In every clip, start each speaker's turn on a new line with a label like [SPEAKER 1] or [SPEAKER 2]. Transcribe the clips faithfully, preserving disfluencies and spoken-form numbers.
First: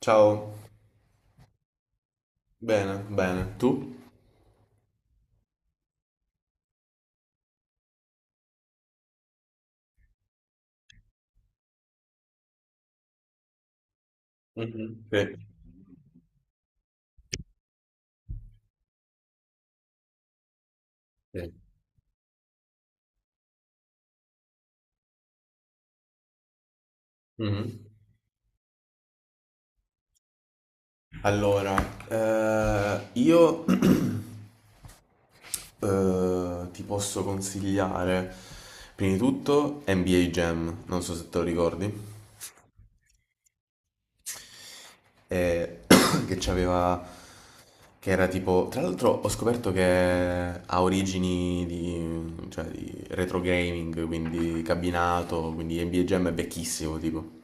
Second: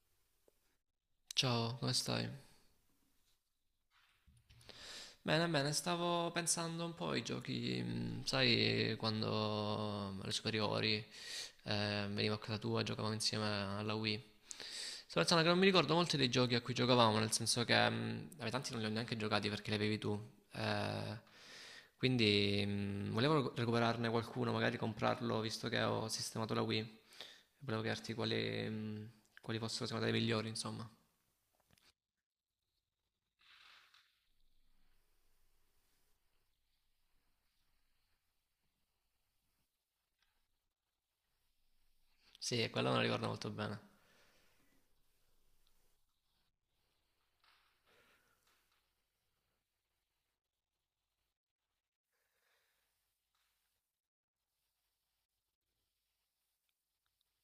[SPEAKER 1] Ciao,
[SPEAKER 2] Ciao, come stai?
[SPEAKER 1] bene, bene. Tu?
[SPEAKER 2] Bene, bene, stavo pensando un po' ai giochi, mm, sai, quando alle superiori eh, venivo a casa tua e giocavamo insieme alla Wii.
[SPEAKER 1] Mhm,
[SPEAKER 2] Sto
[SPEAKER 1] sì,
[SPEAKER 2] pensando che non mi ricordo molti dei giochi a cui giocavamo, nel senso che mm, vabbè, tanti non li ho neanche giocati perché li avevi tu. eh,
[SPEAKER 1] sì.
[SPEAKER 2] quindi mm, volevo recu- recuperarne qualcuno, magari comprarlo, visto che ho sistemato la Wii. Volevo
[SPEAKER 1] Mhm.
[SPEAKER 2] chiederti quali, mm, quali fossero secondo te i migliori, insomma.
[SPEAKER 1] Allora, eh, io eh, ti posso consigliare, prima di tutto, N B A Jam, non so se te lo ricordi,
[SPEAKER 2] Sì, quello me lo ricordo molto bene.
[SPEAKER 1] eh, che c'aveva, che era tipo, tra l'altro ho scoperto che ha origini di, cioè, di retro gaming, quindi cabinato, quindi N B A Jam è vecchissimo, tipo.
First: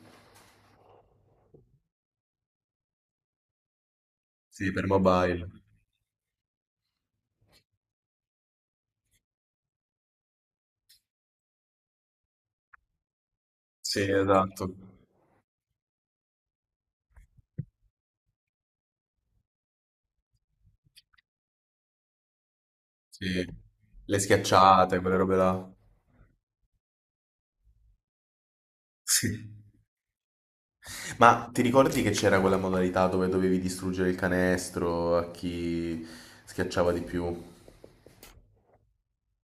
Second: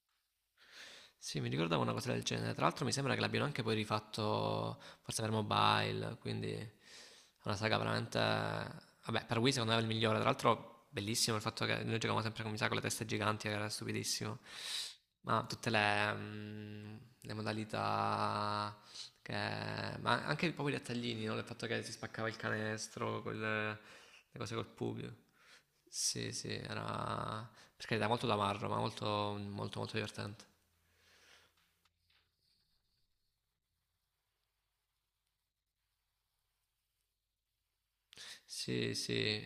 [SPEAKER 2] Sì, mi ricordavo una cosa del genere. Tra l'altro mi sembra che l'abbiano anche poi
[SPEAKER 1] Sì,
[SPEAKER 2] rifatto,
[SPEAKER 1] per
[SPEAKER 2] forse per
[SPEAKER 1] mobile.
[SPEAKER 2] mobile, quindi è una saga veramente... Vabbè, per Wii secondo me è il migliore. Tra l'altro bellissimo il fatto che noi giocavamo sempre con, mi sa, con le teste giganti, che era
[SPEAKER 1] Sì,
[SPEAKER 2] stupidissimo.
[SPEAKER 1] esatto.
[SPEAKER 2] Ma tutte le, mm, le modalità... Che... Ma anche proprio i dettaglini, no? Il fatto che si spaccava il canestro,
[SPEAKER 1] Sì.
[SPEAKER 2] quelle...
[SPEAKER 1] Le
[SPEAKER 2] le cose col
[SPEAKER 1] schiacciate,
[SPEAKER 2] pubblico.
[SPEAKER 1] quelle robe là.
[SPEAKER 2] Sì, sì, era... Per carità, molto da marro, ma molto,
[SPEAKER 1] Sì.
[SPEAKER 2] molto, molto divertente.
[SPEAKER 1] Ma ti ricordi che c'era quella modalità dove dovevi distruggere il canestro a chi schiacciava di più?
[SPEAKER 2] Sì, sì.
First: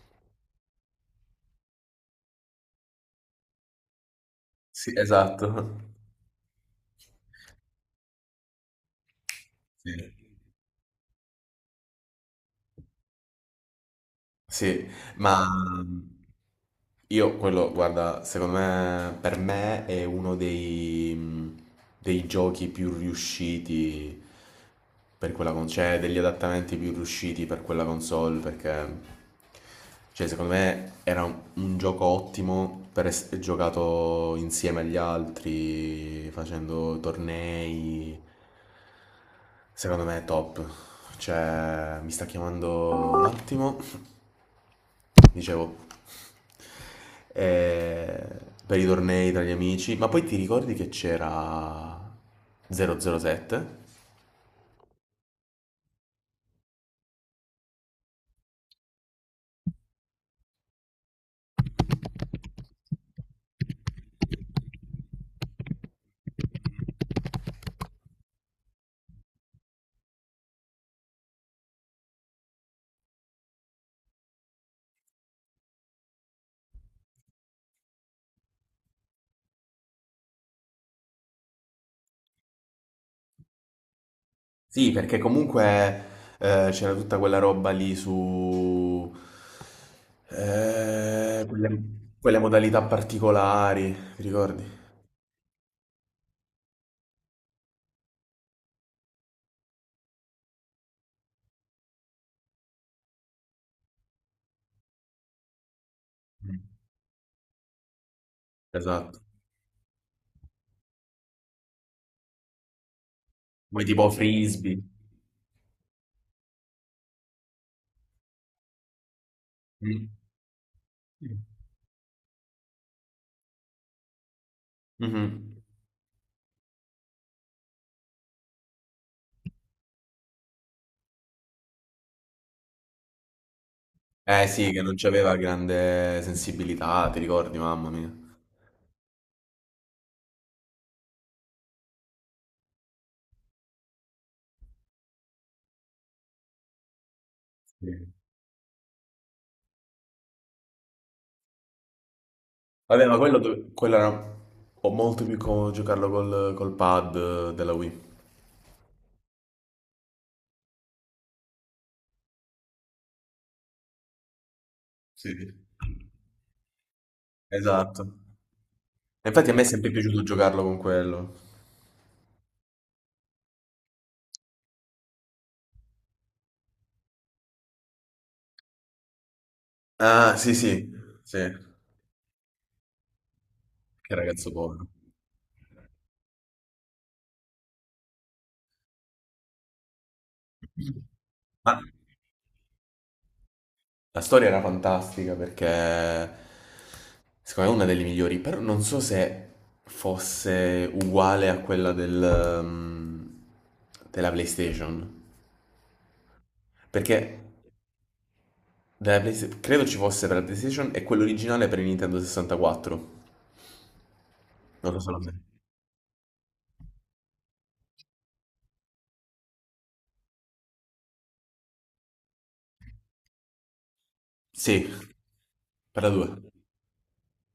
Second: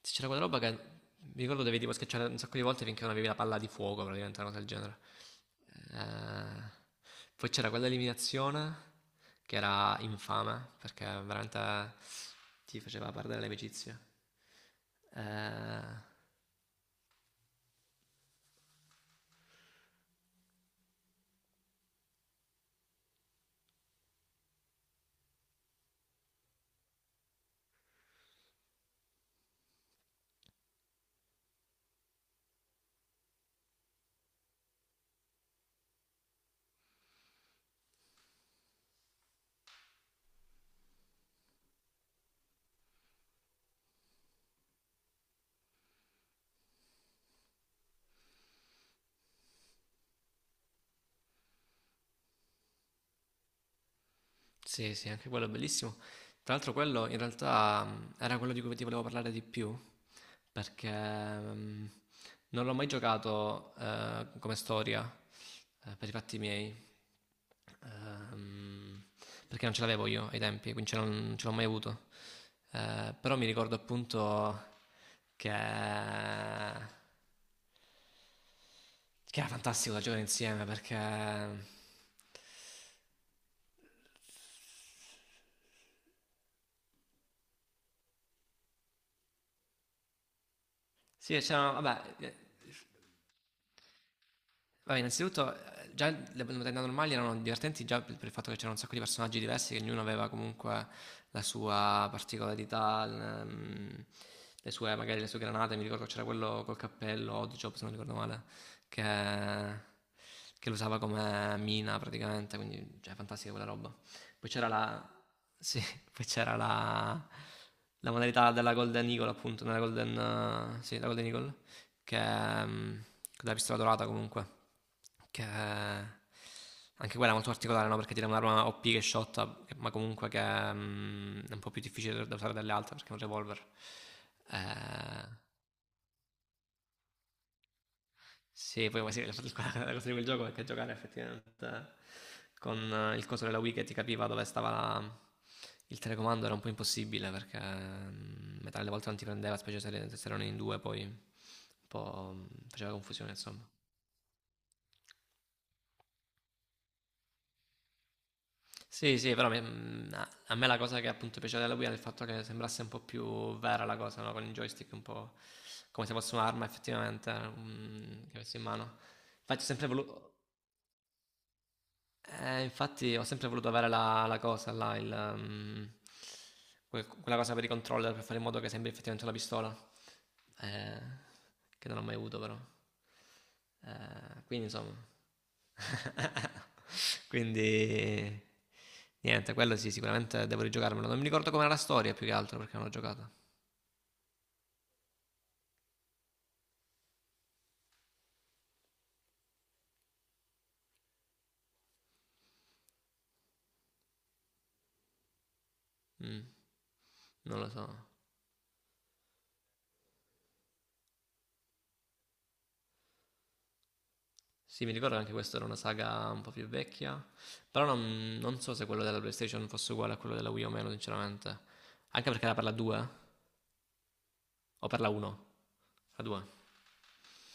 [SPEAKER 2] Sì, c'era quella roba che mi ricordo dovevi tipo schiacciare un sacco di volte finché non avevi la palla di fuoco, praticamente una cosa del
[SPEAKER 1] Sì,
[SPEAKER 2] genere.
[SPEAKER 1] esatto.
[SPEAKER 2] Eh, poi c'era quella eliminazione che
[SPEAKER 1] Sì.
[SPEAKER 2] era infame perché veramente ti faceva perdere l'amicizia.
[SPEAKER 1] Sì, ma
[SPEAKER 2] Eh,
[SPEAKER 1] mhmm, io quello, guarda, secondo me, per me è uno dei, mhmm, dei giochi più riusciti per quella console, cioè degli adattamenti più riusciti per quella console, perché, cioè, secondo me era un, un gioco ottimo per essere giocato insieme agli altri, facendo tornei. Secondo me è top. Cioè, mi sta chiamando un attimo, dicevo, eh, per i tornei tra gli amici, ma poi ti ricordi che c'era zero zero sette?
[SPEAKER 2] sì, sì, anche quello è bellissimo. Tra l'altro quello in realtà mh, era quello di cui ti volevo parlare di più perché mh, non l'ho mai giocato eh, come storia eh, per i fatti miei, ehm, perché non ce l'avevo io ai tempi, quindi ce l'ho- non ce l'ho mai avuto. Eh, però mi ricordo appunto che, che era fantastico da giocare insieme perché
[SPEAKER 1] Sì, perché comunque eh, c'era tutta quella roba lì su,
[SPEAKER 2] sì,
[SPEAKER 1] eh, quelle,
[SPEAKER 2] c'erano, vabbè, eh,
[SPEAKER 1] quelle modalità particolari, ti ricordi?
[SPEAKER 2] vabbè, innanzitutto eh, già le modalità normali erano divertenti già per per il fatto che c'erano un sacco di personaggi diversi, che ognuno aveva comunque la sua particolarità, l- ehm, le sue, magari le sue granate. Mi ricordo c'era
[SPEAKER 1] Mm.
[SPEAKER 2] quello col cappello, Oddjob, se non ricordo male, che,
[SPEAKER 1] Esatto.
[SPEAKER 2] che lo usava come mina praticamente, quindi cioè, fantastica quella
[SPEAKER 1] Poi
[SPEAKER 2] roba.
[SPEAKER 1] tipo
[SPEAKER 2] Poi c'era
[SPEAKER 1] frisbee.
[SPEAKER 2] la... Sì, poi c'era la... La modalità della Golden Eagle, appunto, nella
[SPEAKER 1] Mm.
[SPEAKER 2] Golden... eh, sì, la Golden Eagle che è, mm, della pistola dorata comunque, che
[SPEAKER 1] Mhm.
[SPEAKER 2] è- anche quella è molto particolare, no? Perché tira un'arma O P che shotta, che- ma comunque che mm, è un po' più difficile da usare dalle altre perché è un revolver.
[SPEAKER 1] Eh sì, che non
[SPEAKER 2] Eh,
[SPEAKER 1] c'aveva grande sensibilità, ti ricordi, mamma mia.
[SPEAKER 2] sì, poi sì, la la cosa di quel gioco è che giocare effettivamente con eh, il coso della Wii che ti capiva dove stava la- il telecomando era un po' impossibile perché
[SPEAKER 1] Sì.
[SPEAKER 2] mm, metà delle volte non ti prendeva, specie se, se erano in due, poi un po' mm, faceva
[SPEAKER 1] Vabbè, ma
[SPEAKER 2] confusione,
[SPEAKER 1] quello, dove-
[SPEAKER 2] insomma.
[SPEAKER 1] quello era ho molto più comodo giocarlo col, col pad eh, della Wii.
[SPEAKER 2] Sì, sì, però me- mh, a a me la cosa che appunto piaceva della Wii era il fatto che sembrasse un po' più vera la cosa, no? Con il joystick un po'
[SPEAKER 1] Sì.
[SPEAKER 2] come se fosse un'arma effettivamente,
[SPEAKER 1] Esatto.
[SPEAKER 2] mm, che avessi in mano.
[SPEAKER 1] E infatti a me
[SPEAKER 2] Infatti
[SPEAKER 1] è
[SPEAKER 2] ho sempre
[SPEAKER 1] sempre piaciuto
[SPEAKER 2] volu-
[SPEAKER 1] giocarlo con quello.
[SPEAKER 2] eh, infatti ho sempre voluto avere la, la cosa là, il, ehm, que- quella cosa per i controller per fare in modo che sembri effettivamente una pistola,
[SPEAKER 1] Ah, sì, sì,
[SPEAKER 2] eh,
[SPEAKER 1] sì. Che
[SPEAKER 2] che non ho mai avuto però. Eh,
[SPEAKER 1] ragazzo
[SPEAKER 2] quindi
[SPEAKER 1] povero.
[SPEAKER 2] insomma, quindi niente, quello sì, sicuramente devo rigiocarmelo. Non mi ricordo com'era
[SPEAKER 1] Ma
[SPEAKER 2] la storia più che altro perché non l'ho giocata.
[SPEAKER 1] la storia era fantastica perché secondo me è una delle migliori, però non so se fosse uguale a quella del, um, della PlayStation.
[SPEAKER 2] Mm,
[SPEAKER 1] Perché
[SPEAKER 2] non lo so.
[SPEAKER 1] Della Playsta- credo ci fosse per la PlayStation e quello originale per il Nintendo sessantaquattro.
[SPEAKER 2] Sì,
[SPEAKER 1] Non
[SPEAKER 2] mi
[SPEAKER 1] lo so.
[SPEAKER 2] ricordo
[SPEAKER 1] la
[SPEAKER 2] che
[SPEAKER 1] me-
[SPEAKER 2] anche questa era una saga un po' più vecchia, però non, non so se quello della PlayStation fosse uguale a quello della Wii o meno, sinceramente. Anche perché era per la due o
[SPEAKER 1] Sì,
[SPEAKER 2] per la uno?
[SPEAKER 1] per la
[SPEAKER 2] La
[SPEAKER 1] due.
[SPEAKER 2] due.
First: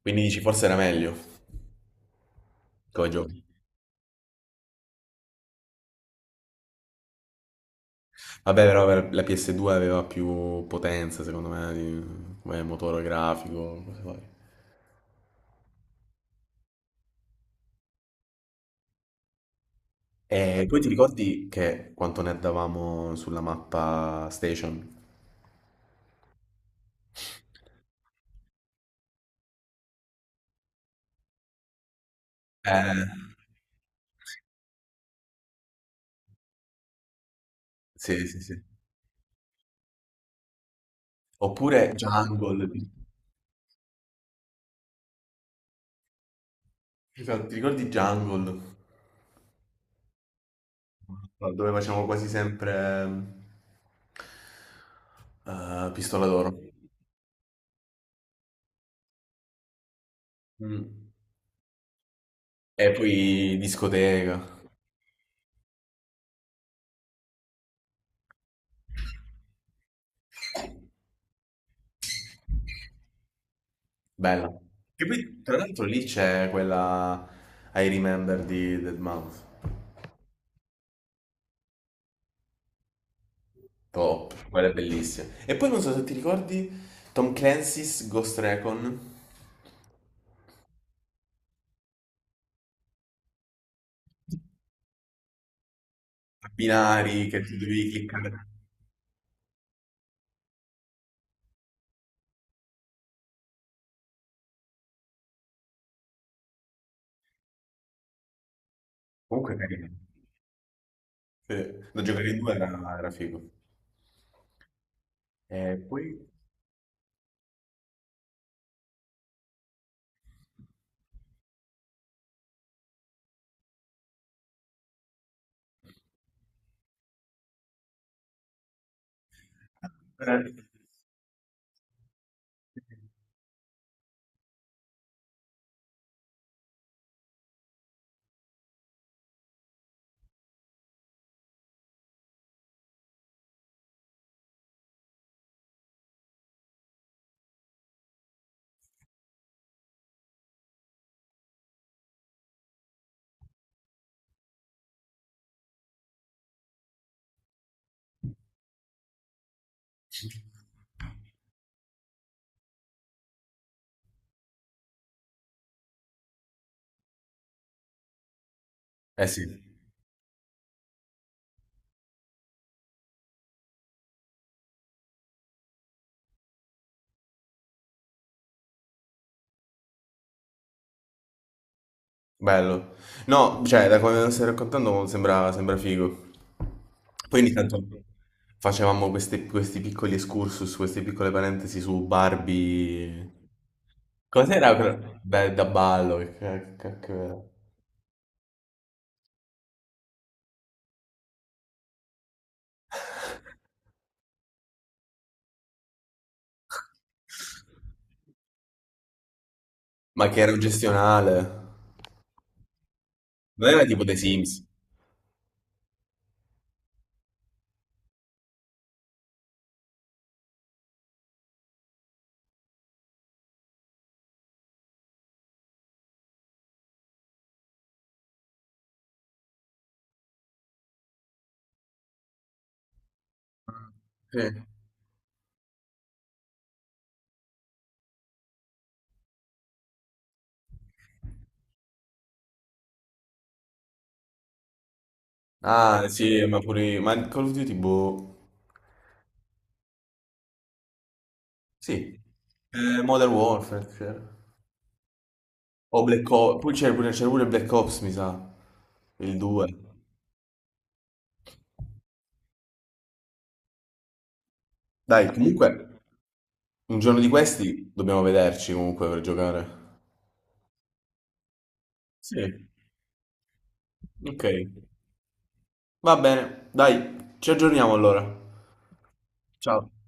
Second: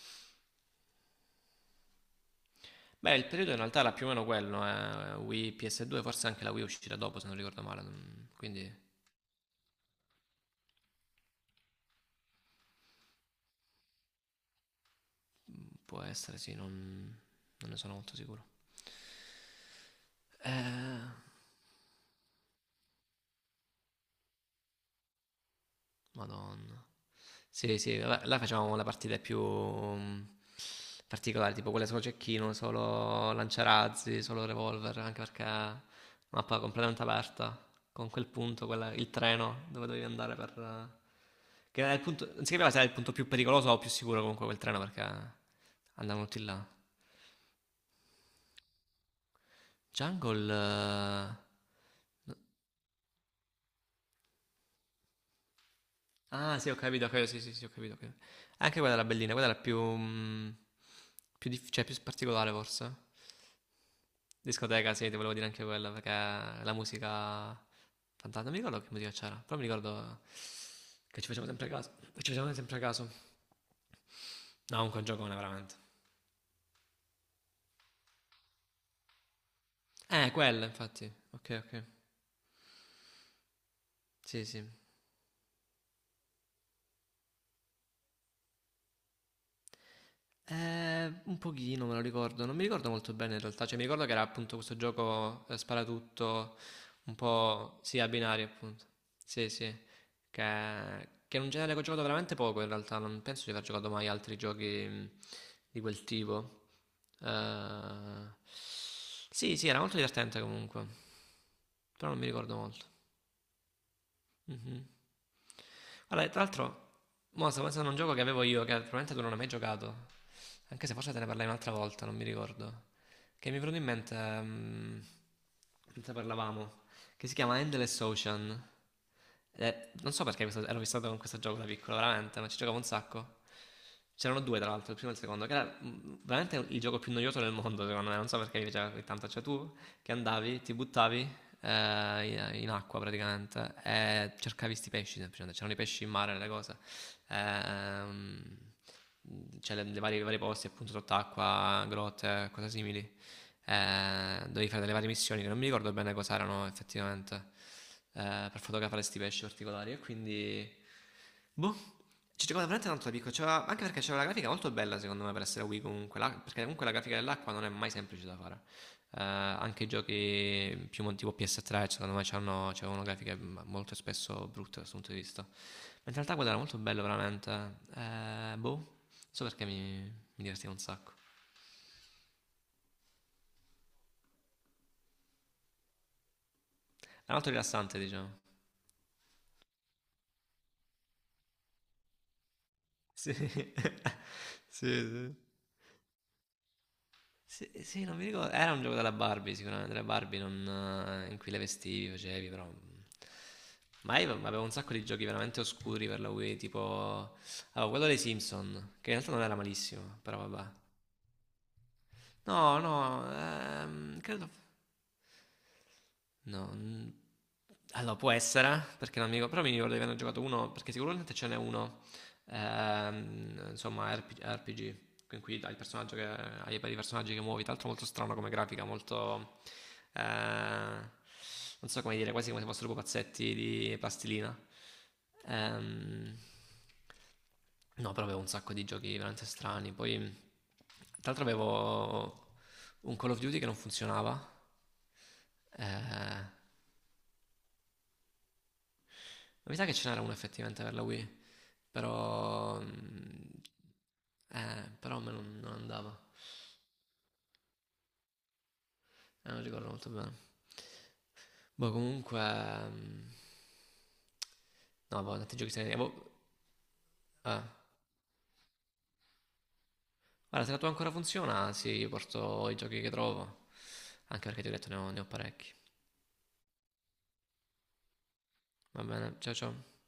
[SPEAKER 1] Quindi dici forse era meglio come
[SPEAKER 2] Beh, il
[SPEAKER 1] gioco.
[SPEAKER 2] periodo in realtà era più o meno quello, eh. Wii P S due, forse anche la Wii uscirà dopo, se non ricordo male, non-
[SPEAKER 1] Vabbè,
[SPEAKER 2] quindi
[SPEAKER 1] però per la P S due aveva più potenza, secondo me, di- come motore grafico, cose varie.
[SPEAKER 2] mm, può essere, sì, non, non ne sono molto sicuro.
[SPEAKER 1] E poi ti
[SPEAKER 2] Eh...
[SPEAKER 1] ricordi che quanto ne davamo sulla mappa Station?
[SPEAKER 2] Madonna. Sì, sì, vabbè, là facevamo le partite più mm, particolari, tipo quelle solo cecchino,
[SPEAKER 1] Eh,
[SPEAKER 2] solo lanciarazzi, solo revolver, anche perché mappa completamente aperta, con
[SPEAKER 1] sì,
[SPEAKER 2] quel
[SPEAKER 1] sì, sì.
[SPEAKER 2] punto, quella- il treno dove dovevi andare per... eh, che
[SPEAKER 1] Oppure
[SPEAKER 2] era il punto, non si
[SPEAKER 1] Jungle.
[SPEAKER 2] capiva se era il punto più pericoloso o più sicuro comunque quel treno perché andavano tutti là.
[SPEAKER 1] Esatto, ti ricordi Jungle?
[SPEAKER 2] Jungle... eh,
[SPEAKER 1] No, dove facciamo quasi sempre eh, Pistola d'Oro.
[SPEAKER 2] ah sì, ho capito, ho capito, sì, sì, sì, ho capito, ho capito. Anche quella era bellina, quella era più... mm,
[SPEAKER 1] Mm.
[SPEAKER 2] più, dif- cioè, più particolare
[SPEAKER 1] E
[SPEAKER 2] forse.
[SPEAKER 1] poi discoteca,
[SPEAKER 2] Discoteca, sì, ti volevo dire anche quella, perché la musica... Fantastica, non mi ricordo che musica c'era, però mi ricordo che ci facevamo sempre caso. Che ci facevamo sempre caso.
[SPEAKER 1] bella.
[SPEAKER 2] No, comunque è
[SPEAKER 1] Che
[SPEAKER 2] un giocone,
[SPEAKER 1] poi, tra
[SPEAKER 2] veramente.
[SPEAKER 1] l'altro, lì c'è quella I Remember di dead mouse,
[SPEAKER 2] Eh, quella, infatti. Ok, ok.
[SPEAKER 1] top,
[SPEAKER 2] Sì, sì.
[SPEAKER 1] quella è bellissima. E poi non so se ti ricordi Tom Clancy's Ghost Recon,
[SPEAKER 2] Ehm, un pochino me lo ricordo, non mi ricordo molto bene in realtà, cioè mi ricordo che era appunto questo gioco eh,
[SPEAKER 1] a
[SPEAKER 2] sparatutto, un
[SPEAKER 1] binari che tu
[SPEAKER 2] po'
[SPEAKER 1] devi
[SPEAKER 2] sì, a binari
[SPEAKER 1] cliccare.
[SPEAKER 2] appunto, sì sì, che, che è un genere che ho giocato veramente poco in realtà, non penso di aver giocato mai altri giochi mh, di quel tipo. Eh,
[SPEAKER 1] Comunque
[SPEAKER 2] sì
[SPEAKER 1] è
[SPEAKER 2] sì, era
[SPEAKER 1] carino.
[SPEAKER 2] molto divertente comunque,
[SPEAKER 1] Sì, da
[SPEAKER 2] però non mi
[SPEAKER 1] giocare in due
[SPEAKER 2] ricordo molto.
[SPEAKER 1] era, era figo.
[SPEAKER 2] Mhm.
[SPEAKER 1] E poi...
[SPEAKER 2] Allora, tra l'altro, mo sto pensando a un gioco che avevo io, che probabilmente tu non hai mai giocato, anche se forse te ne parlai un'altra volta, non mi ricordo, che mi è venuto in mente, mm, mentre parlavamo, che si chiama Endless Ocean. Eh, non so
[SPEAKER 1] Eh
[SPEAKER 2] perché questo- ero fissato con questo gioco da piccolo, veramente, non ci giocavo un sacco. C'erano due, tra l'altro, il primo e il secondo, che era mh, veramente il gioco più noioso del mondo, secondo me. Non so perché mi piaceva così tanto. Cioè, tu che andavi, ti buttavi eh, in in acqua praticamente e cercavi sti pesci semplicemente. C'erano i pesci in mare, le cose ehm, cioè le, le varie, i vari posti appunto sott'acqua, grotte, cose simili, eh, dovevi fare delle varie missioni che non mi ricordo bene cosa erano effettivamente eh, per fotografare questi pesci particolari e quindi boh, ci giocavo veramente tanto da piccolo, c'era- anche perché c'era una grafica molto bella secondo me per essere Wii comunque, la- perché comunque la grafica dell'acqua non è mai semplice da fare. Eh,
[SPEAKER 1] eh sì.
[SPEAKER 2] anche i giochi più mon- tipo P S tre secondo me c'hanno, c'avevano grafiche m- molto spesso brutte da questo punto di vista. Mentre in realtà quello era molto bello veramente. Eh, boh, non so perché mi, mi divertiva un sacco.
[SPEAKER 1] Bello. No, cioè, da come lo stai raccontando sembra, sembra figo.
[SPEAKER 2] Era
[SPEAKER 1] Poi
[SPEAKER 2] molto
[SPEAKER 1] ogni tanto
[SPEAKER 2] rilassante diciamo.
[SPEAKER 1] facevamo queste- questi piccoli excursus, queste piccole parentesi su Barbie.
[SPEAKER 2] Sì, sì,
[SPEAKER 1] Cos'era? quella-
[SPEAKER 2] sì.
[SPEAKER 1] Beh, da ballo, che ca- che cacchio era?
[SPEAKER 2] Sì, sì, non mi ricordo. Era un gioco della Barbie, sicuramente. Della Barbie non, eh, in cui le vestivi, facevi, però. Mm. Ma io avevo un sacco di giochi veramente oscuri per la Wii, tipo. Avevo quello dei Simpson, che in realtà non era malissimo,
[SPEAKER 1] Ma che
[SPEAKER 2] però
[SPEAKER 1] era
[SPEAKER 2] vabbè.
[SPEAKER 1] gestionale.
[SPEAKER 2] No, no,
[SPEAKER 1] Non era tipo The
[SPEAKER 2] ehm, credo.
[SPEAKER 1] Sims.
[SPEAKER 2] No. n- Allora, può essere, perché non mi ricordo, però mi ricordo di averne giocato uno, perché sicuramente ce n'è uno, ehm, insomma, RP- R P G, in cui hai il personaggio che, hai i vari personaggi che muovi, tra l'altro molto strano come grafica, molto, eh, non so come dire, quasi come se fossero pupazzetti di
[SPEAKER 1] Sì.
[SPEAKER 2] plastilina. Ehm, no, però avevo un sacco di giochi veramente strani, poi, tra l'altro avevo un Call of Duty che non funzionava,
[SPEAKER 1] Ah,
[SPEAKER 2] eh,
[SPEAKER 1] sì, ma pure... Ma Call of Duty, boh...
[SPEAKER 2] mi sa che ce n'era una effettivamente per la Wii,
[SPEAKER 1] Sì.
[SPEAKER 2] però...
[SPEAKER 1] Eh, Modern
[SPEAKER 2] mm,
[SPEAKER 1] Warfare c'era.
[SPEAKER 2] eh, però a me non, non
[SPEAKER 1] O
[SPEAKER 2] andava.
[SPEAKER 1] Black Ops... Poi c'era pure, c'era pure Black Ops, mi sa. Il
[SPEAKER 2] Eh, non
[SPEAKER 1] due.
[SPEAKER 2] ricordo molto bene. Boh, comunque... mm, no,
[SPEAKER 1] Dai,
[SPEAKER 2] boh, tanti giochi se ne...
[SPEAKER 1] comunque,
[SPEAKER 2] boh,
[SPEAKER 1] un giorno di
[SPEAKER 2] eh.
[SPEAKER 1] questi dobbiamo vederci comunque per giocare.
[SPEAKER 2] Guarda, se la tua ancora funziona, sì, io
[SPEAKER 1] Sì,
[SPEAKER 2] porto i giochi che trovo.
[SPEAKER 1] ok.
[SPEAKER 2] Anche perché ti ho detto ne ho, ne ho parecchi.
[SPEAKER 1] Va bene, dai, ci aggiorniamo allora.
[SPEAKER 2] Va bene, ciao
[SPEAKER 1] Ciao.
[SPEAKER 2] ciao.